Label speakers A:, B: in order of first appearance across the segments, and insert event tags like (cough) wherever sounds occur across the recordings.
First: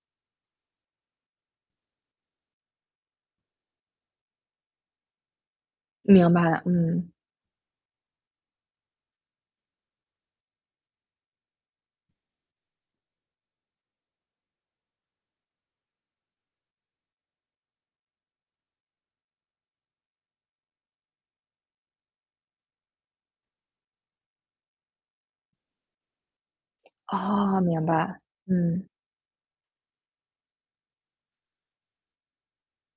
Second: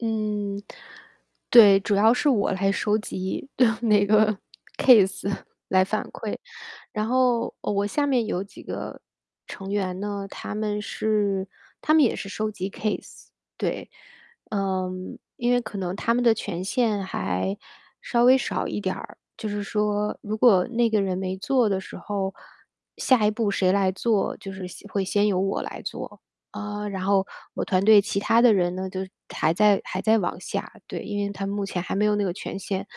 A: 嗯。对，主要是我来收集 (chuckles) 对，那个 case，(chuckles) 来反
B: 明
A: 馈。
B: 白了，
A: 然
B: 嗯。
A: 后，呃，我下面有几个成员呢，他们是他们也是收集 case，对。嗯，因为可能他们的权限还稍微少一点儿。就是说，如果那个人没做的时候，下一步谁来做，就是先会先由我来做。啊，然后
B: 哦，
A: 我团
B: 明
A: 队其
B: 白，
A: 他的人
B: 嗯。
A: 呢，就是还在还在往下，对，因为他目前还没有那个权限。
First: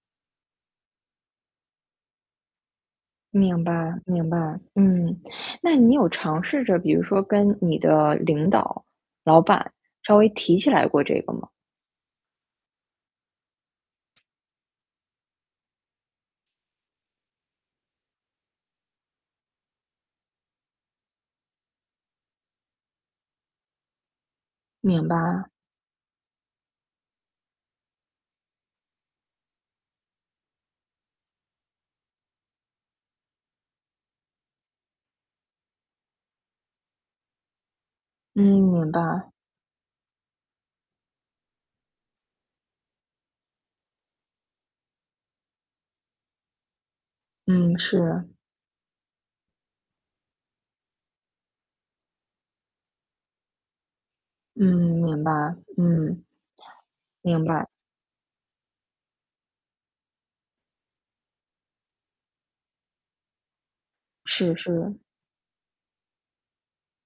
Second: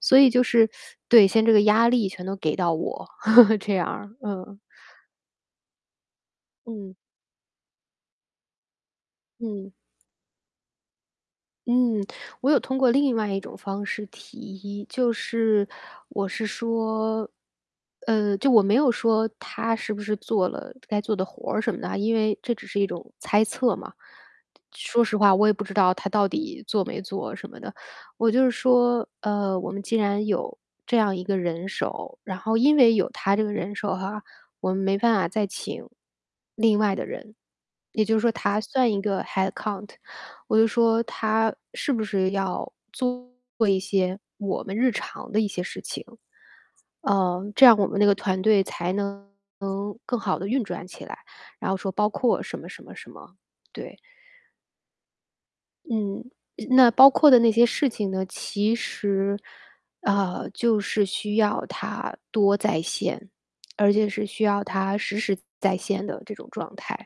A: 所以就是 (sucks teeth) 对，现这个压力全都给到我，(laughs)
B: 明
A: 这样
B: 白
A: 儿，
B: 明白，
A: 嗯。
B: 嗯。那你有尝试着比
A: 嗯。
B: 如说跟你的领导、老
A: 嗯。
B: 板，稍微提起来过这个吗？
A: 嗯，我有通过另外一种方式提议，就是我是说呃，就我没有说她是不是做了该做的活儿什么的啊，因为这只是一种猜测嘛。说
B: 明
A: 实话我
B: 白。
A: 也不知道她到底做没做什么的。我就是说，嗯，我们既然有这样一个人手，然后因为有她这个人手哈，我们没办法再请另外的人。也就是说
B: 嗯，
A: 她
B: 明
A: 算一个
B: 白。
A: headcount。我就说她是不是要做一些我们日常的一些事情，嗯，这
B: 嗯，
A: 样我们那个
B: 是。
A: 团队才能更好地运转起来，然后说包括什么什么什么，对。
B: 嗯，明白。嗯，
A: 嗯，那包括的
B: 明
A: 那些
B: 白。
A: 事情呢，其实，呃，就是需要她多在线，而且是需
B: 是
A: 要
B: 是。
A: 她时时在线的这种状态。